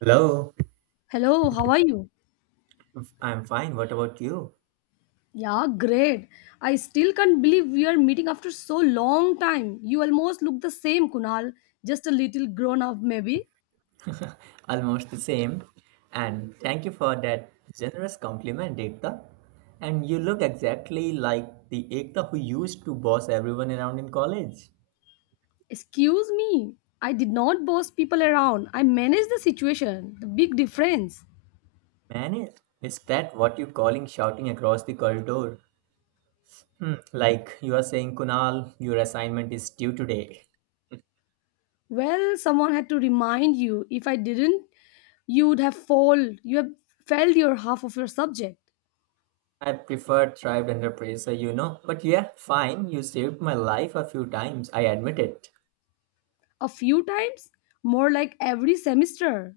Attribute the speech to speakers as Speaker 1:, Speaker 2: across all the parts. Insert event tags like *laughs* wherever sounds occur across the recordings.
Speaker 1: Hello,
Speaker 2: Hello, how are you?
Speaker 1: I'm fine. What about you?
Speaker 2: Yeah, great. I still can't believe we are meeting after so long time. You almost look the same, Kunal, just a little grown up maybe.
Speaker 1: Almost the same. And thank you for that generous compliment, Ekta. And you look exactly like the Ekta who used to boss everyone around in college.
Speaker 2: Excuse me. I did not boss people around. I managed the situation. The big difference.
Speaker 1: Man, is that what you're calling shouting across the corridor? Hmm, like you are saying, Kunal, your assignment is due today.
Speaker 2: Well, someone had to remind you. If I didn't, you would have failed. You have failed your half of your subject.
Speaker 1: I prefer thrived under pressure, you know. But yeah, fine, you saved my life a few times, I admit it.
Speaker 2: A few times, more like every semester.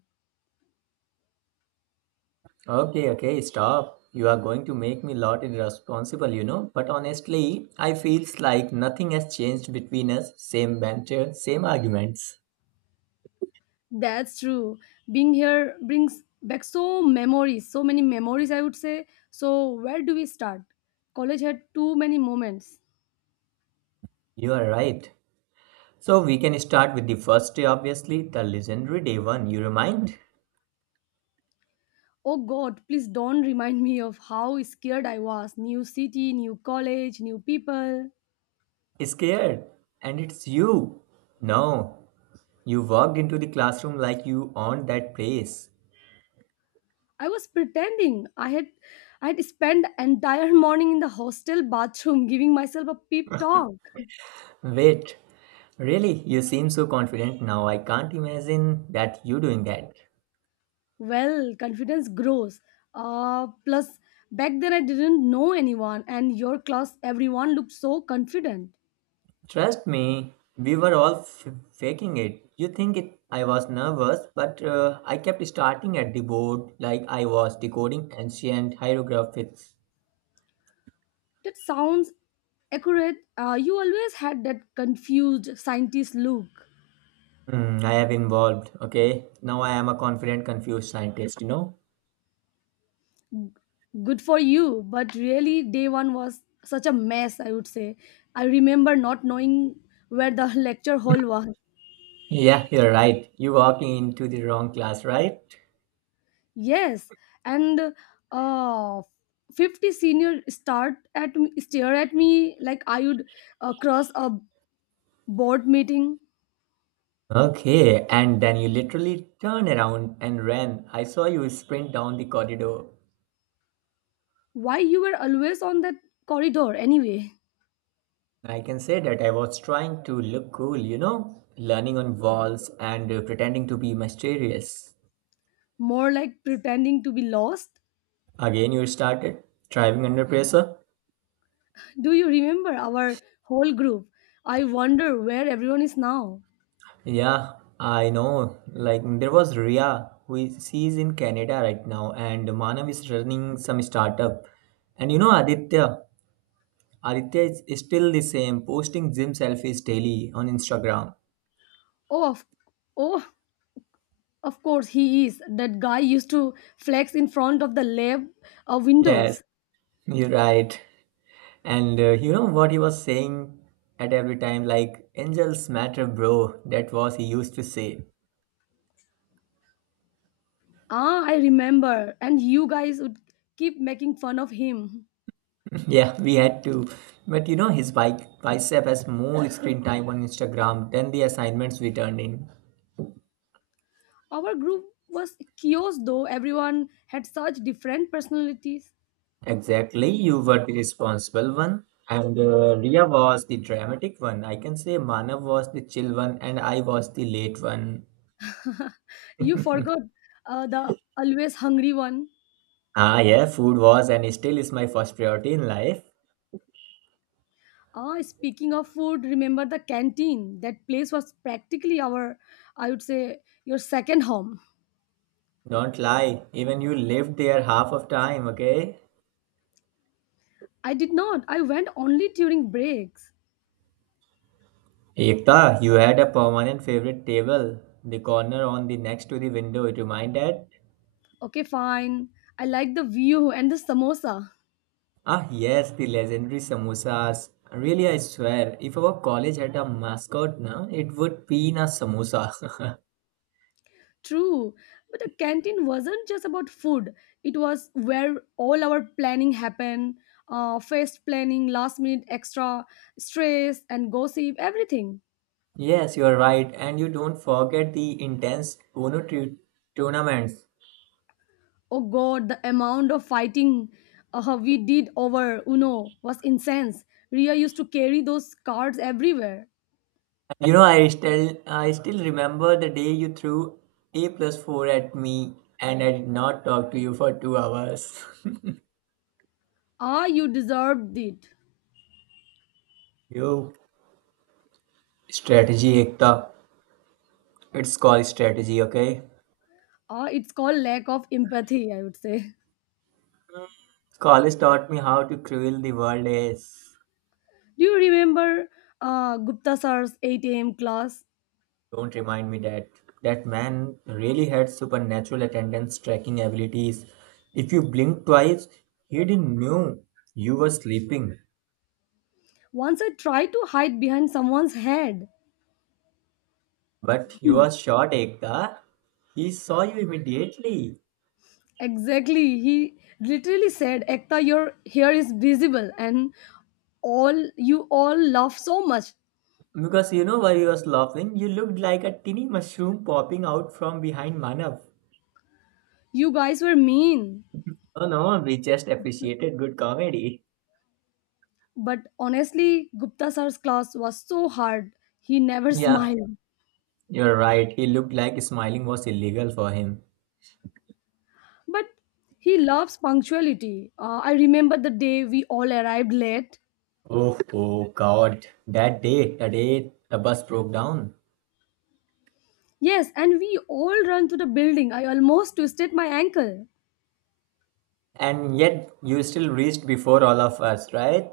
Speaker 1: Okay, okay, stop. You are going to make me lot irresponsible, you know. But honestly, I feels like nothing has changed between us. Same banter, same arguments.
Speaker 2: That's true. Being here brings back so memories, so many memories I would say. So where do we start? College had too many moments.
Speaker 1: You are right. So we can start with the first day, obviously, the legendary day one. You remind?
Speaker 2: Oh god, please don't remind me of how scared I was. New city, new college, new people.
Speaker 1: Scared. And it's you. No, you walked into the classroom like you owned that place.
Speaker 2: I was pretending. I had spent entire *laughs* morning in the hostel bathroom giving myself a pep talk.
Speaker 1: Wait, really? You seem so confident now. I can't imagine that you doing that.
Speaker 2: Well, confidence grows, plus back then I didn't know anyone, and your class everyone looked so confident.
Speaker 1: Trust me, we were all faking it. You think it, I was nervous, but I kept starting at the board like I was decoding ancient hieroglyphics.
Speaker 2: That sounds accurate. You always had that confused scientist look.
Speaker 1: Hmm, I have involved, okay? Now I am a confident, confused scientist, you know?
Speaker 2: Good for you, but really day one was such a mess, I would say. I remember not knowing where the *laughs* lecture hall was.
Speaker 1: Yeah, you're right. You walking into the wrong class, right?
Speaker 2: Yes, and uh 50 senior stare at me like I would cross a board meeting.
Speaker 1: Okay, and then you literally turned around and ran. I saw you sprint down the corridor.
Speaker 2: Why you were always on that corridor anyway?
Speaker 1: I can say that I was trying to look cool, you know, learning on walls and pretending to be mysterious.
Speaker 2: More like pretending to be lost.
Speaker 1: Again, you started driving under pressure.
Speaker 2: Do you remember our whole group? I wonder where everyone is now.
Speaker 1: Yeah, I know. Like there was Ria, who is she's in Canada right now, and Manav is running some startup. And you know Aditya, Aditya is still the same, posting gym selfies daily on Instagram.
Speaker 2: Oh of, oh of course he is. That guy used to flex in front of the lab,
Speaker 1: Yes,
Speaker 2: windows.
Speaker 1: you're right. And you know what he was saying at every time, like, angels matter, bro. That was he used to say.
Speaker 2: Ah, I remember, and you guys would keep making fun of him.
Speaker 1: *laughs* Yeah, we had to. But you know, his bike bicep has more screen time on Instagram than the assignments we turned in.
Speaker 2: Our group was chaos though, everyone had such different personalities.
Speaker 1: Exactly, you were the responsible one. And Ria was the dramatic one. I can say Manav was the chill one, and I was the late one.
Speaker 2: You forgot the always hungry one.
Speaker 1: Ah, yeah, food was and still is my first priority in life.
Speaker 2: Ah, speaking of food, remember the canteen? That place was practically our, I would say, your second home.
Speaker 1: Don't lie, even you lived there half of time, okay?
Speaker 2: I did not. I went only during breaks.
Speaker 1: Ekta, you had a permanent favorite table, the corner on the next to the window, it reminded.
Speaker 2: Okay, fine. I like the view and the samosa.
Speaker 1: Ah, yes, the legendary samosas. Really, I swear, if our college had a mascot, na, it would be in a samosa. *laughs*
Speaker 2: True. But the canteen wasn't just about food, it was where all our planning happened. Fest planning, last minute extra, stress, and gossip, everything.
Speaker 1: Yes, you are right, and you don't forget the intense Uno tournaments.
Speaker 2: Oh god, the amount of fighting we did over Uno was incense. Ria used to carry those cards everywhere.
Speaker 1: You know, I still remember the day you threw a plus four at me, and I did not talk to you for 2 hours. *laughs*
Speaker 2: Ah, you deserved it.
Speaker 1: Yo, strategy, Ekta. It's called strategy, okay?
Speaker 2: Ah, it's called lack of empathy, I would say.
Speaker 1: College taught me how to cruel the world is.
Speaker 2: *laughs* Do you remember Gupta sir's 8 a.m. class?
Speaker 1: Don't remind me that. That man really had supernatural attendance tracking abilities. If you blinked twice, he didn't know you were sleeping.
Speaker 2: Once I tried to hide behind someone's head.
Speaker 1: But you
Speaker 2: Hmm.
Speaker 1: were short, Ekta. He saw you immediately.
Speaker 2: Exactly. He literally said, Ekta, your hair is visible, and all you all laugh so much.
Speaker 1: Because you know why he was laughing? You looked like a tiny mushroom popping out from behind Manav.
Speaker 2: You guys were mean.
Speaker 1: Oh no, we just appreciated good comedy.
Speaker 2: But honestly, Gupta sir's class was so hard. He never *laughs*
Speaker 1: Yeah,
Speaker 2: smiled.
Speaker 1: you're right. He looked like smiling was illegal for him.
Speaker 2: But he loves punctuality. I remember the day we all arrived late.
Speaker 1: Oh, oh God. That day the bus broke down.
Speaker 2: Yes, and we all ran to the building. I almost twisted my ankle.
Speaker 1: And yet, you still reached before all of us, right?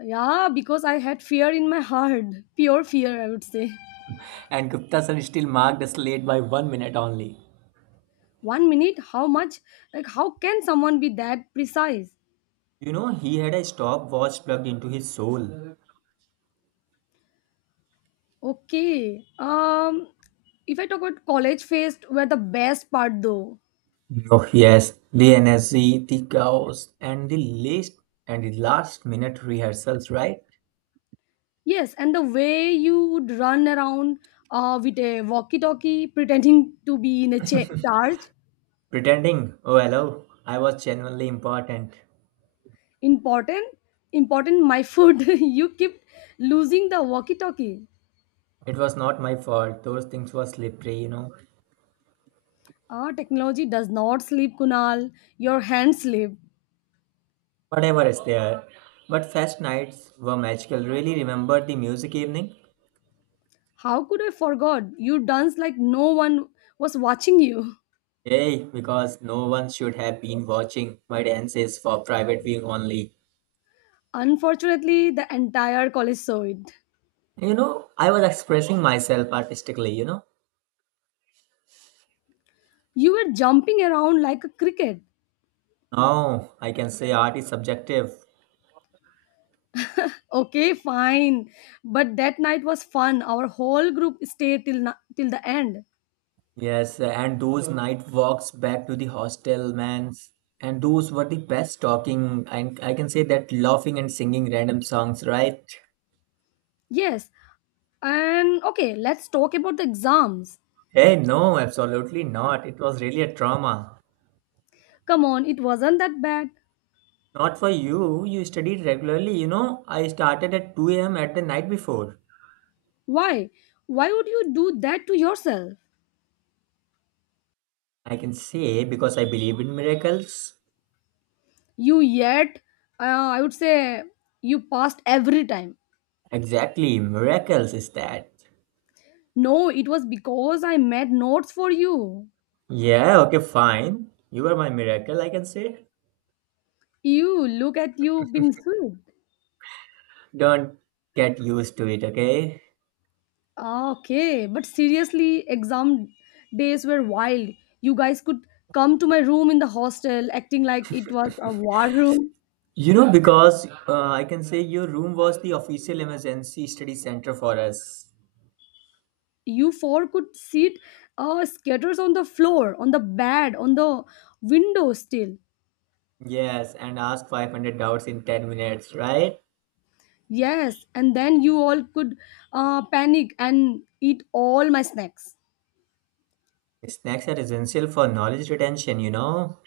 Speaker 2: Yeah, because I had fear in my heart. Pure fear, I would say.
Speaker 1: And Gupta sir still marked us late by 1 minute only.
Speaker 2: 1 minute, how much? Like, how can someone be that precise?
Speaker 1: You know, he had a stopwatch plugged into his soul.
Speaker 2: Okay. If I talk about college fest, were the best part though.
Speaker 1: Oh, yes. The energy, the chaos, and the least and the last minute rehearsals, right?
Speaker 2: Yes, and the way you would run around with a walkie-talkie, pretending to be in a charge.
Speaker 1: Pretending, oh, hello, I was genuinely important.
Speaker 2: Important, important. My food. *laughs* You keep losing the walkie-talkie.
Speaker 1: It was not my fault. Those things were slippery, you know.
Speaker 2: Ah, technology does not sleep, Kunal. Your hands sleep.
Speaker 1: Whatever is there. But fest nights were magical. Really remember the music evening?
Speaker 2: How could I forgot? You dance like no one was watching you.
Speaker 1: Yay, because no one should have been watching my dances for private viewing only.
Speaker 2: Unfortunately, the entire college saw it.
Speaker 1: You know, I was expressing myself artistically, you know.
Speaker 2: You were jumping around like a cricket.
Speaker 1: Now I can say art is subjective.
Speaker 2: Okay, fine. But that night was fun. Our whole group stayed till till the end.
Speaker 1: Yes, and those night walks back to the hostel, man. And those were the best talking, and I can say that laughing and singing random songs, right?
Speaker 2: Yes. And okay, let's talk about the exams.
Speaker 1: Hey, no, absolutely not. It was really a trauma.
Speaker 2: Come on, it wasn't that bad.
Speaker 1: Not for you. You studied regularly. You know, I started at 2 a.m. at the night before.
Speaker 2: Why? Why would you do that to yourself?
Speaker 1: I can say because I believe in miracles.
Speaker 2: You yet, I would say you passed every time.
Speaker 1: Exactly, miracles is that.
Speaker 2: No, it was because I made notes for you.
Speaker 1: Yeah, okay, fine. You are my miracle, I can say.
Speaker 2: You look at you being sweet.
Speaker 1: Don't get used to it, okay?
Speaker 2: Ah, okay, but seriously, exam days were wild. You guys could come to my room in the hostel acting like it was a war room.
Speaker 1: You know, because I can say your room was the official emergency study center for us.
Speaker 2: You four could sit scatters on the floor, on the bed, on the window still.
Speaker 1: Yes, and ask 500 doubts in 10 minutes, right?
Speaker 2: Yes, and then you all could panic and eat all my snacks.
Speaker 1: Snacks are essential for knowledge retention, you know.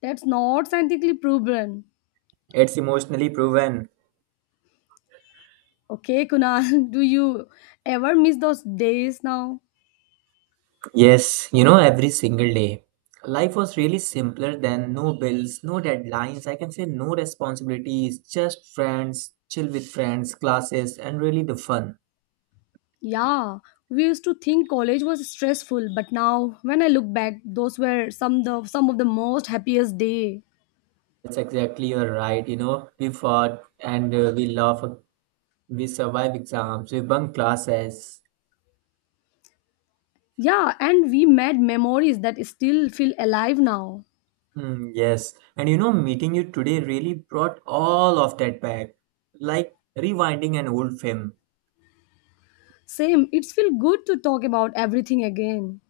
Speaker 2: That's not scientifically proven.
Speaker 1: It's emotionally proven.
Speaker 2: Okay, Kunal, *laughs* do you ever miss those days now?
Speaker 1: Yes, you know, every single day. Life was really simpler then. No bills, no deadlines. I can say no responsibilities, just friends, chill with friends, classes, and really the fun.
Speaker 2: Yeah, we used to think college was stressful, but now when I look back, those were some of the most happiest day.
Speaker 1: That's exactly you're right. You know, we fought and we laugh. We survive exams. We bunk classes.
Speaker 2: Yeah, and we made memories that still feel alive now.
Speaker 1: Hmm, yes, and you know, meeting you today really brought all of that back. Like rewinding an old film.
Speaker 2: Same, it's feel good to talk about everything again.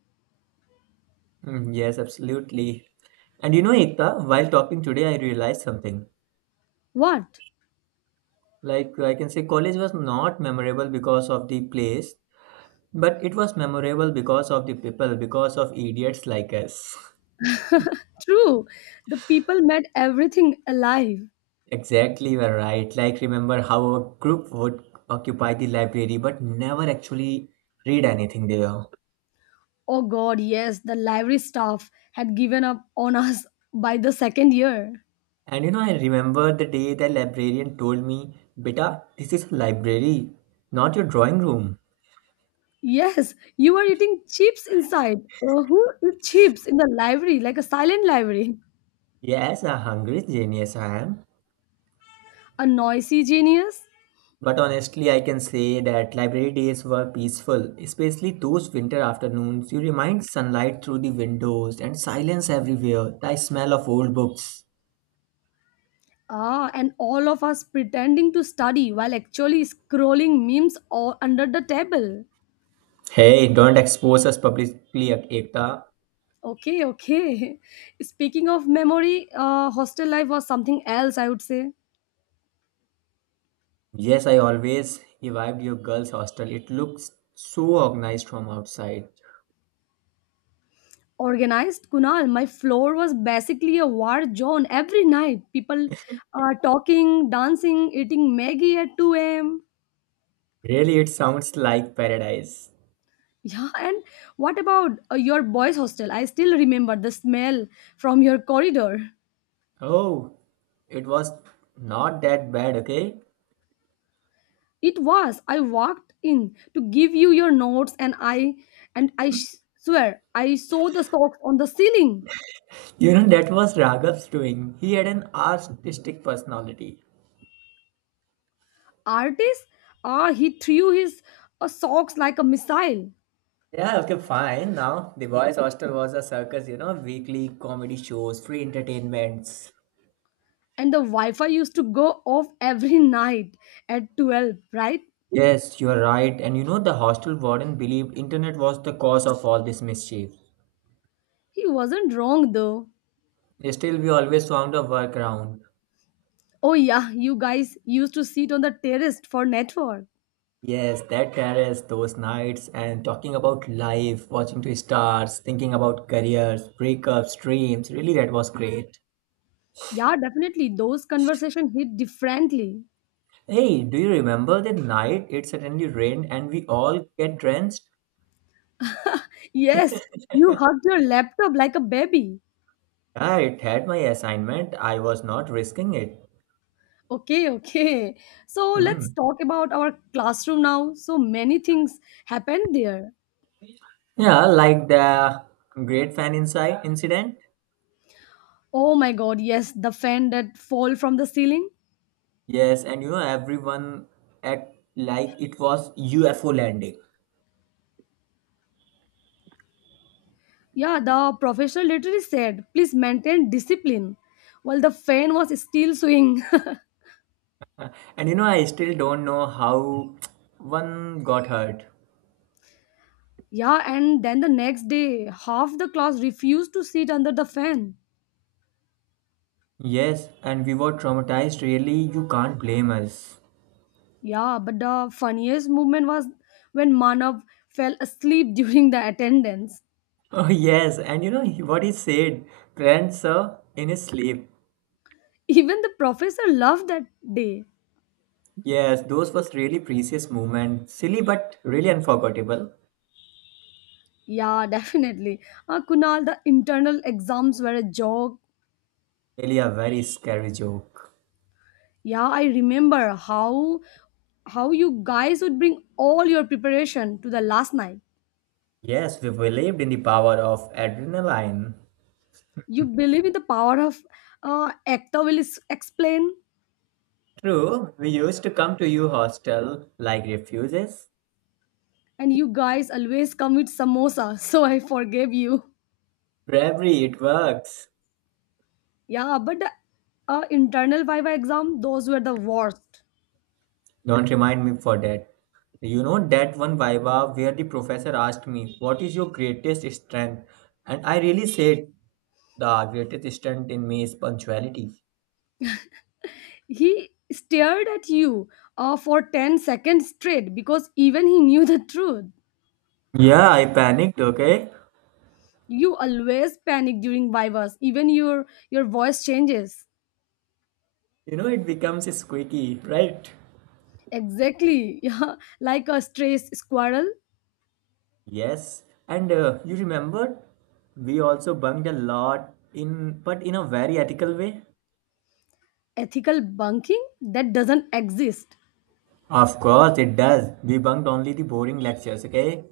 Speaker 1: Mm, yes, absolutely. And you know, Ekta, while talking today, I realized something.
Speaker 2: What?
Speaker 1: Like, I can say college was not memorable because of the place, but it was memorable because of the people, because of idiots like us.
Speaker 2: True, the people made everything alive.
Speaker 1: *laughs* Exactly, you are right. Like, remember how a group would occupy the library but never actually read anything there.
Speaker 2: Oh God, yes, the library staff had given up on us *laughs* by the second year.
Speaker 1: And you know, I remember the day the librarian told me, Beta, this is a library, not your drawing room.
Speaker 2: Yes, you are eating chips inside. Who eats chips in the library, like a silent library?
Speaker 1: Yes, a hungry genius I am.
Speaker 2: *laughs* A noisy genius?
Speaker 1: But honestly, I can say that library days were peaceful, especially those winter afternoons. You remind sunlight through the windows and silence everywhere, the smell of old books.
Speaker 2: Ah, and all of us pretending to study while actually scrolling memes or under the table.
Speaker 1: Hey, don't expose us publicly, Ekta.
Speaker 2: Okay, okay. *laughs* Speaking of memory, hostel life was something else, I would say.
Speaker 1: Yes, I always revived your girls' hostel. It looks so organized from outside.
Speaker 2: Organized, Kunal, my floor was basically a war zone every night. People talking, dancing, eating Maggie at 2 a.m.
Speaker 1: Really, it sounds like paradise.
Speaker 2: Yeah, and what about your boys' hostel? I still remember the smell from your corridor.
Speaker 1: Oh, it was not that bad, okay?
Speaker 2: It was I walked in to give you your notes, and I swear I saw the socks on the ceiling.
Speaker 1: You know, that was Raghav's doing. He had an artistic personality.
Speaker 2: Artist, ah, he threw his socks like a missile,
Speaker 1: Yeah, okay, fine. Now, the boys' hostel was a circus, you know, weekly comedy shows, free entertainments.
Speaker 2: and the Wi-Fi used to go off every *laughs* night at 12. Right?
Speaker 1: Yes, you are right. And you know, the hostel warden believed internet was the cause of all this mischief.
Speaker 2: He wasn't wrong though.
Speaker 1: Still, we always found a workaround.
Speaker 2: Oh yeah, you guys used to sit on the terrace for network.
Speaker 1: Yes, that terrace, those nights, and talking about life, watching to stars, thinking about careers, breakups, dreams. Really, that was great.
Speaker 2: Yeah, definitely. Those conversations hit differently.
Speaker 1: Hey, do you remember that night it suddenly rained and we all get drenched?
Speaker 2: Yes, you hugged your laptop like a baby.
Speaker 1: Yeah, it had my assignment. I was not risking it.
Speaker 2: Okay, okay. So let's
Speaker 1: Hmm.
Speaker 2: talk about our classroom now. So many things happened there.
Speaker 1: Yeah, like the great fan inside incident.
Speaker 2: Oh my god, yes, the fan that fall from the ceiling.
Speaker 1: Yes, and you know everyone act like it was UFO landing.
Speaker 2: Yeah, the professor literally said, please maintain discipline. While the fan was still swinging.
Speaker 1: And you know I still don't know how one got hurt.
Speaker 2: *laughs* Yeah, and then the next day, half the class refused to sit under the fan.
Speaker 1: Yes, and we were traumatized. Really, you can't blame us. *laughs*
Speaker 2: Yeah, but the funniest moment was when Manav fell asleep *laughs* during the attendance.
Speaker 1: Oh yes, and you know what he said, friend sir, in his sleep.
Speaker 2: Even the professor loved that day.
Speaker 1: Yes, those was really precious moment. Silly but really unforgettable.
Speaker 2: Yeah, *laughs* definitely. Kunal, the internal exams were a joke.
Speaker 1: Really a very scary joke.
Speaker 2: Yeah, I remember how you guys would bring all your preparation to the last night.
Speaker 1: Yes, we believed in the power of adrenaline.
Speaker 2: You believe in the power of actor will explain,
Speaker 1: True, we used to come to you hostel like refuses.
Speaker 2: and you guys always come with samosa. *laughs* So I forgave you.
Speaker 1: Bravery, it works.
Speaker 2: Yeah, but the internal Viva exam, those were the worst.
Speaker 1: Don't remind me for that. You know that one viva where the professor asked me, what is your greatest strength? And I really said, the greatest strength in me is punctuality.
Speaker 2: He stared at you for 10 seconds straight because even he knew the truth.
Speaker 1: Yeah, I panicked, okay?
Speaker 2: You always panic during Vivas, even your voice changes.
Speaker 1: You know, it becomes squeaky, right?
Speaker 2: Exactly. *laughs* Yeah, like a stray squirrel.
Speaker 1: Yes, and you remembered we also bunked a lot in, but in a very ethical way.
Speaker 2: Ethical bunking that doesn't exist.
Speaker 1: Of course, it does. We bunked only the boring lectures, okay?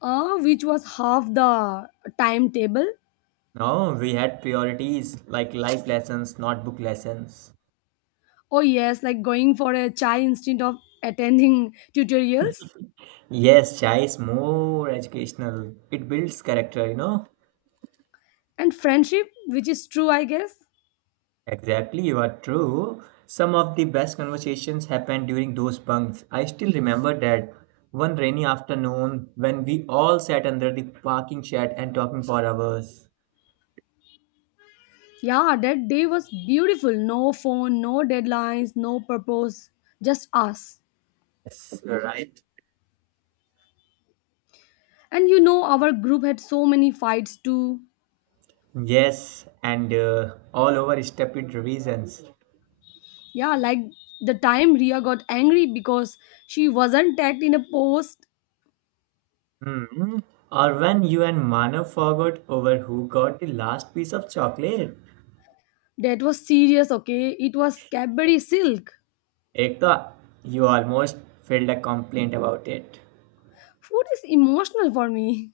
Speaker 2: Which was half the timetable.
Speaker 1: No, we had priorities like life lessons, not book lessons.
Speaker 2: Oh yes, like going for a chai instead of attending tutorials,
Speaker 1: Yes, chai is more educational. It builds character, you know.
Speaker 2: and friendship, which is true, I guess.
Speaker 1: Exactly, you are true. Some of the best conversations happened during those bunks. I still remember that one rainy afternoon when we all sat under the parking shed and talking for hours.
Speaker 2: Yeah, that day was beautiful. No phone, no deadlines, no purpose, just us.
Speaker 1: Yes, you're right.
Speaker 2: And our group had so many fights too.
Speaker 1: Yes, and all over stupid reasons.
Speaker 2: Yeah, like the time Ria got angry because she wasn't tagged in a post.
Speaker 1: Hmm. Or when you and Manav forgot over who got the last piece of chocolate.
Speaker 2: That was serious, okay? It was Cadbury Silk.
Speaker 1: Ekta, you almost filed a complaint about it.
Speaker 2: Food is emotional for me.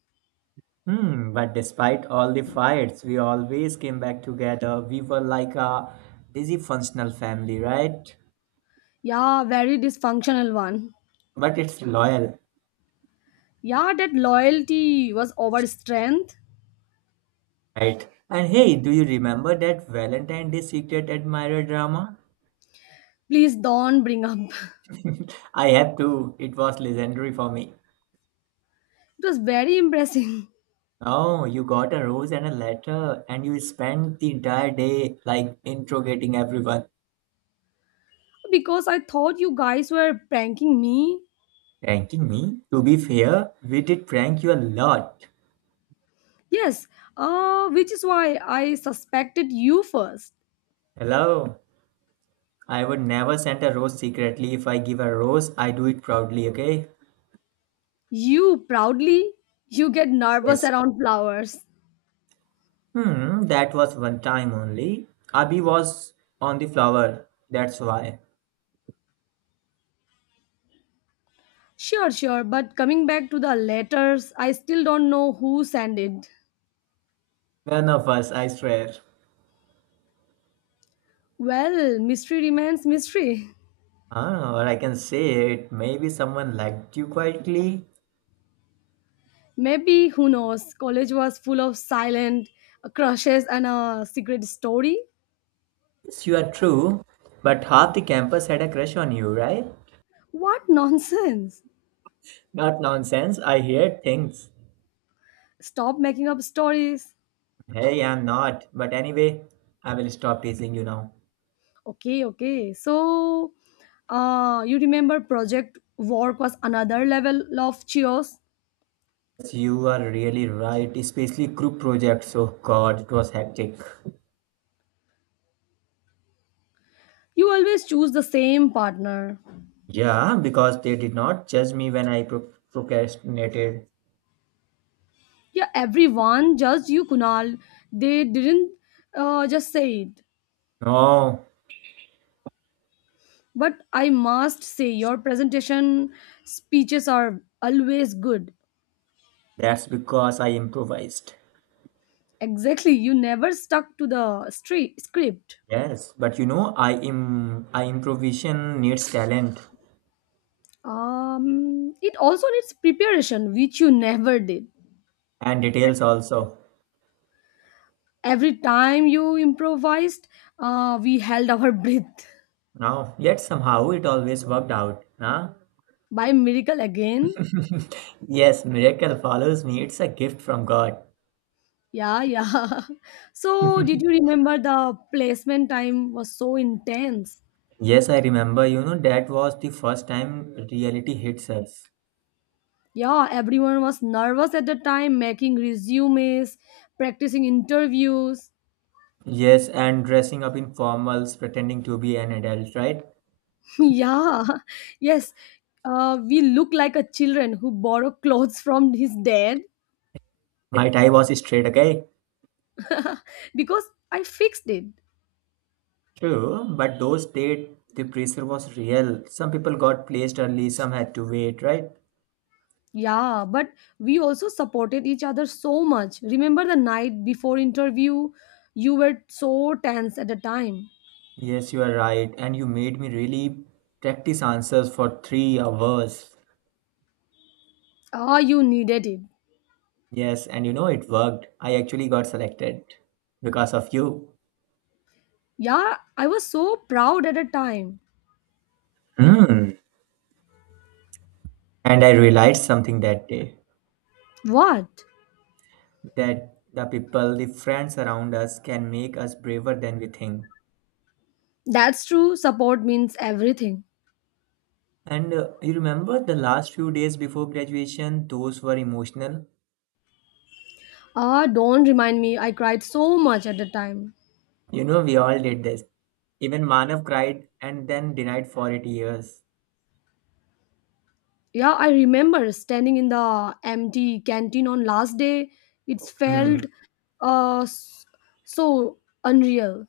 Speaker 1: Hmm, but despite all the fights, we always came back together. We were like a dysfunctional family, right?
Speaker 2: Yeah, very dysfunctional one.
Speaker 1: But it's loyal,
Speaker 2: Yeah, that loyalty was over strength.
Speaker 1: right? And hey, do you remember that Valentine Day Secret Admirer drama?
Speaker 2: Please don't bring up. *laughs*
Speaker 1: *laughs* I have to. It was legendary for me.
Speaker 2: It was very impressive.
Speaker 1: Oh, you got a rose and a letter, and you spent the entire day like interrogating everyone.
Speaker 2: *laughs* Because I thought you guys were pranking me.
Speaker 1: Pranking me? To be fair, we did prank you a lot.
Speaker 2: Yes, which is why I suspected you first.
Speaker 1: Hello? I would never send a rose secretly. If I give a rose, I do it proudly, okay?
Speaker 2: You proudly, you get nervous
Speaker 1: Yes.
Speaker 2: around flowers.
Speaker 1: Hmm, that was one time only. Abhi was on the flower. That's why.
Speaker 2: Sure, sure, but coming back to the letters, I still don't know who sent it.
Speaker 1: None of us, I swear.
Speaker 2: Well, mystery remains mystery.
Speaker 1: Ah, or I can say it. Maybe someone liked you quietly.
Speaker 2: Maybe, who knows, college was full of silent crushes and a secret story.
Speaker 1: Yes, you are true. But half the campus had a crush on you, right?
Speaker 2: What nonsense!
Speaker 1: Not nonsense. I hear things.
Speaker 2: Stop making up stories.
Speaker 1: Hey, I'm not. But anyway, I will stop teasing you now.
Speaker 2: Okay, okay. So, you remember project work was another level of cheers.
Speaker 1: You are really right, especially group projects. Oh God, it was hectic.
Speaker 2: You always choose the same partner.
Speaker 1: Yeah, because they did not judge me when I procrastinated.
Speaker 2: Yeah, everyone, just you, Kunal. They didn't just say it.
Speaker 1: No,
Speaker 2: But I must say, your presentation speeches are always good.
Speaker 1: that's because I improvised.
Speaker 2: Exactly, you never stuck to the script.
Speaker 1: Yes, but you know, I improvisation needs talent
Speaker 2: It also needs preparation, which you never did.
Speaker 1: and details also.
Speaker 2: Every time you improvised, we held our *laughs* breath.
Speaker 1: Now, yet somehow it always worked out. Huh?
Speaker 2: By miracle again.
Speaker 1: *laughs* Yes, miracle follows me. It's a gift from God.
Speaker 2: Yeah, yeah. *laughs* So, did you remember the placement time was so intense?
Speaker 1: Yes, I remember, you know, that was the first time reality hits us.
Speaker 2: Yeah, everyone was nervous at the time, making resumes, practicing interviews.
Speaker 1: Yes, and dressing up in formals, pretending to be an adult, right?
Speaker 2: *laughs* Yeah, yes. We look like a children who borrow clothes from his dad.
Speaker 1: My tie was straight, okay?
Speaker 2: *laughs* Because I fixed it.
Speaker 1: True, but those days, the pressure was real. Some people got placed early, some had to wait, right?
Speaker 2: Yeah, but we also supported each other so much. Remember the night before interview, you were so tense at the time.
Speaker 1: Yes, you are right. And you made me really practice answers for 3 hours.
Speaker 2: Ah, you needed it.
Speaker 1: Yes, and you know, it worked. I actually got selected because of you.
Speaker 2: Yeah, I was so proud at the time.
Speaker 1: Hmm. And I realized something that day,
Speaker 2: What?
Speaker 1: that the people, the friends around us can make us braver than we think.
Speaker 2: That's true. Support means everything.
Speaker 1: And you remember the last few days before graduation, those were emotional.
Speaker 2: Ah, don't remind me. I cried so much at the time.
Speaker 1: You know, we all did this. Even Manav cried and then denied for 8 years.
Speaker 2: Yeah, I remember standing in the empty canteen on last day. It felt
Speaker 1: Hmm,
Speaker 2: uh s- so unreal.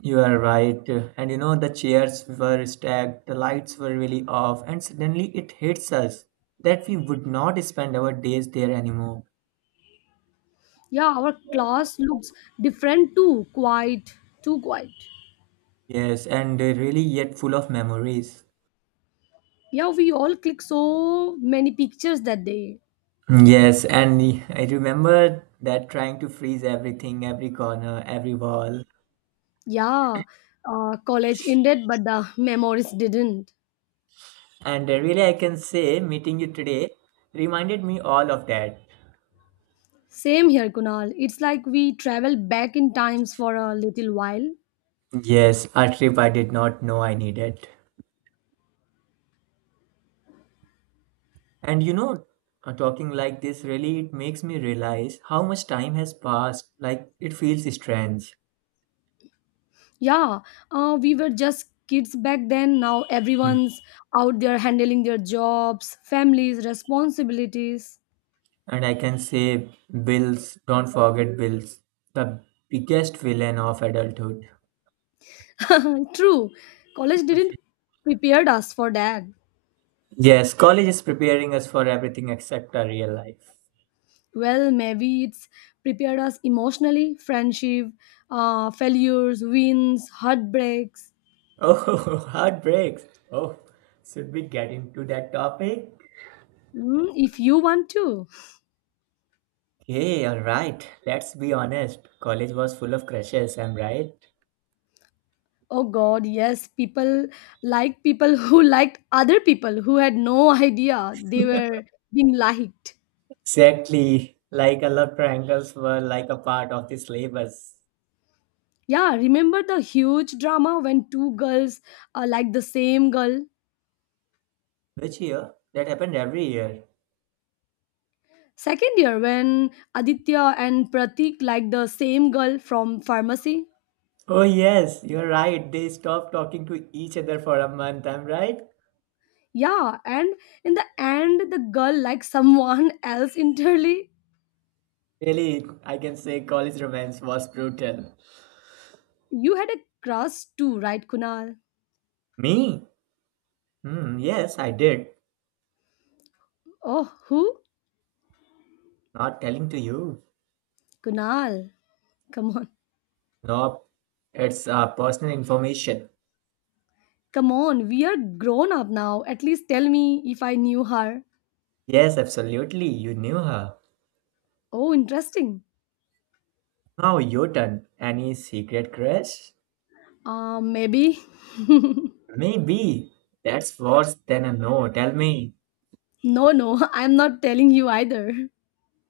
Speaker 1: you are right. And you know, the chairs were stacked, the lights were really off, and suddenly it hits us that we would not spend our days there anymore.
Speaker 2: Yeah, our class looks different too. Too quiet.
Speaker 1: Yes, and really yet full of memories.
Speaker 2: Yeah, we all click so many pictures that day.
Speaker 1: Yes, and I remember that trying to freeze everything, every corner, every wall.
Speaker 2: Yeah, college ended, but the memories didn't.
Speaker 1: And really, I can say meeting you today reminded me all of that.
Speaker 2: Same here, Kunal. It's like we travel back in times for a little while.
Speaker 1: Yes, a trip I did not know I needed. And you know, talking like this really it makes me realize how much time has passed. Like it feels strange.
Speaker 2: Yeah, we were just kids back then. Now
Speaker 1: Mm.
Speaker 2: everyone's out there handling their jobs, families, responsibilities.
Speaker 1: And I can say bills, don't forget bills, the biggest villain of adulthood.
Speaker 2: *laughs* True, college didn't prepared us for that.
Speaker 1: Yes, college is preparing us for everything except our real life.
Speaker 2: Well, maybe it's prepared us emotionally: friendship, failures, wins, heartbreaks.
Speaker 1: Oh, *laughs* heartbreaks. Oh, should we get into that topic?
Speaker 2: Mm, if you want to.
Speaker 1: Hey, all right. Let's be honest. College was full of crushes, am right?
Speaker 2: Oh god, yes, people, like people *laughs* who liked other people who had no idea they were being liked.
Speaker 1: Exactly. Like a lot triangles were like a part of the syllabus.
Speaker 2: Yeah, remember the huge drama when two girls liked the same girl?
Speaker 1: Which year? That happened every year.
Speaker 2: Second year when Aditya and Pratik liked the same girl from pharmacy.
Speaker 1: Oh yes, you're right. They stopped talking to each other for a month, am right?
Speaker 2: Yeah, and in the end, the girl liked someone *laughs* else entirely.
Speaker 1: Really, I can say college romance was brutal.
Speaker 2: You had a crush too, right, Kunal?
Speaker 1: Me? Hmm, yes, I did.
Speaker 2: Oh, who?
Speaker 1: Not telling to you.
Speaker 2: Kunal. Come on.
Speaker 1: Nope. It's personal information.
Speaker 2: Come on, we are grown up now. At least tell me if I knew her.
Speaker 1: Yes, absolutely. You knew her.
Speaker 2: Oh, interesting.
Speaker 1: Now your turn. Any secret crush?
Speaker 2: Maybe. *laughs* No,
Speaker 1: Maybe. That's worse than a no. Tell me.
Speaker 2: no, I'm not telling you either.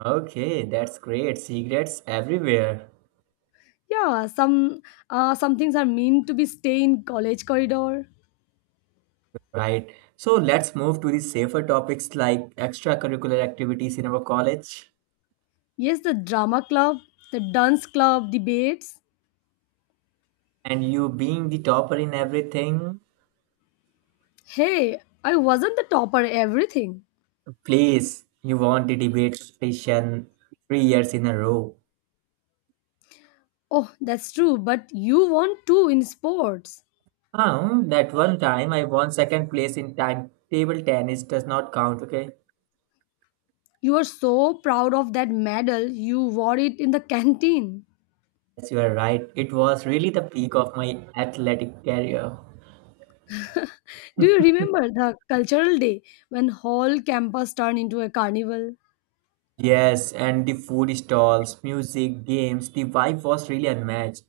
Speaker 1: Okay, that's great. Secrets everywhere.
Speaker 2: Yeah, some things are meant to be stay in college corridor.
Speaker 1: Right. So let's move to the safer topics like extracurricular activities in our college
Speaker 2: Yes, the drama club, the dance club debates.
Speaker 1: and you being the topper in everything.
Speaker 2: Hey, I wasn't the topper everything.
Speaker 1: Please, you won the debate session 3 years in a row.
Speaker 2: Oh, that's true, but you won two in sports.
Speaker 1: That one time I won second place in timetable tennis does not count, okay?
Speaker 2: You are so proud of that medal, you wore it in the canteen.
Speaker 1: Yes, you are right. It was really the peak of my athletic career.
Speaker 2: Do you remember the cultural day when whole campus turned into a carnival?
Speaker 1: Yes, and the food stalls, music, games, the vibe was really unmatched.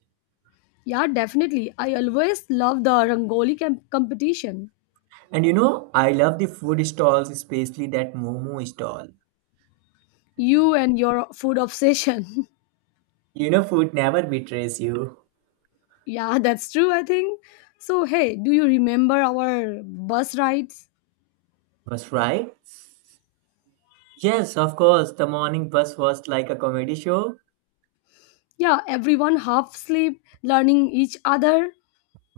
Speaker 2: Yeah, definitely. I always loved the Rangoli competition.
Speaker 1: And you know, I love the food stalls, especially that Momo stall.
Speaker 2: You and your food obsession.
Speaker 1: You know, food never betrays you.
Speaker 2: *laughs* Yeah, that's true, I think. So, hey, do you remember our bus rides?
Speaker 1: Was right? Yes, of course. The morning bus was like a comedy show.
Speaker 2: Yeah, everyone half asleep, learning each other.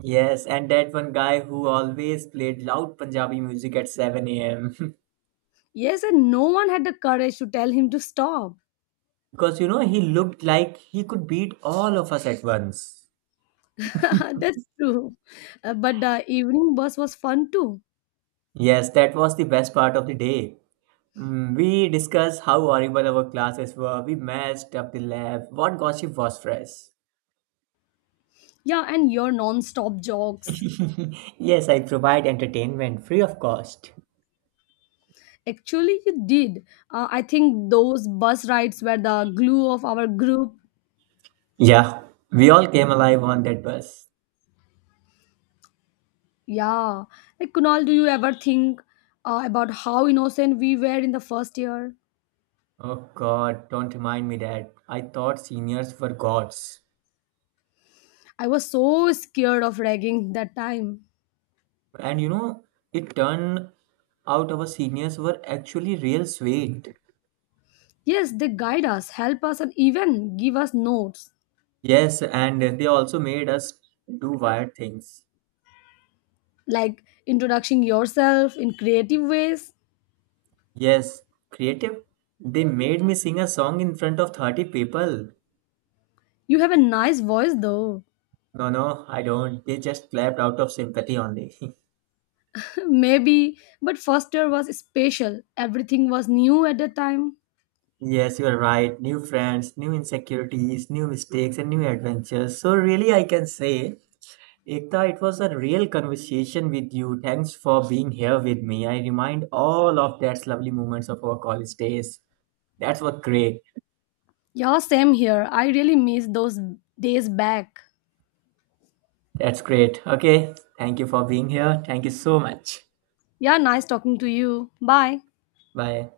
Speaker 1: Yes, and that one guy who always played loud Punjabi music at 7 a.m.
Speaker 2: Yes, and no one had the courage to tell him to stop.
Speaker 1: *laughs* Because you know, he looked like he could beat all of us at once.
Speaker 2: *laughs* That's true. But the evening bus was fun too.
Speaker 1: Yes, that was the best part of the day. Mm, we discussed how horrible our classes were, we messed up the lab, what gossip was fresh.
Speaker 2: Yeah, and your non-stop jokes.
Speaker 1: *laughs* Yes, I provide entertainment free of cost.
Speaker 2: Actually, you did. I think those bus rides were the glue of our group.
Speaker 1: Yeah, we all came alive on that bus.
Speaker 2: Yeah. Like, Kunal, do you ever think about how innocent we were in the first year?
Speaker 1: Oh God, don't remind me that. I thought seniors were gods.
Speaker 2: I was so scared of ragging that time.
Speaker 1: And you know, it turned out our seniors were actually real sweet.
Speaker 2: Yes, they guide us, help us, and even give us notes
Speaker 1: Yes, and they also made us do wild things.
Speaker 2: like introducing yourself in creative ways.
Speaker 1: Yes, creative. They made me sing a song in front of 30 people.
Speaker 2: You have a nice voice though.
Speaker 1: No, no, I don't. They just clapped out of sympathy only. *laughs*
Speaker 2: *laughs* Maybe, but first year was special. Everything was new at the time.
Speaker 1: Yes, you are right. New friends, new insecurities, new mistakes, and new adventures. So, really, I can say, Ekta, it was a real conversation with you. Thanks for being here with me. I remind all of that lovely moments of our college days. That's what great.
Speaker 2: Yeah, same here. I really miss those days back.
Speaker 1: That's great. Okay. Thank you for being here. Thank you so much.
Speaker 2: Yeah, nice talking to you. Bye.
Speaker 1: Bye.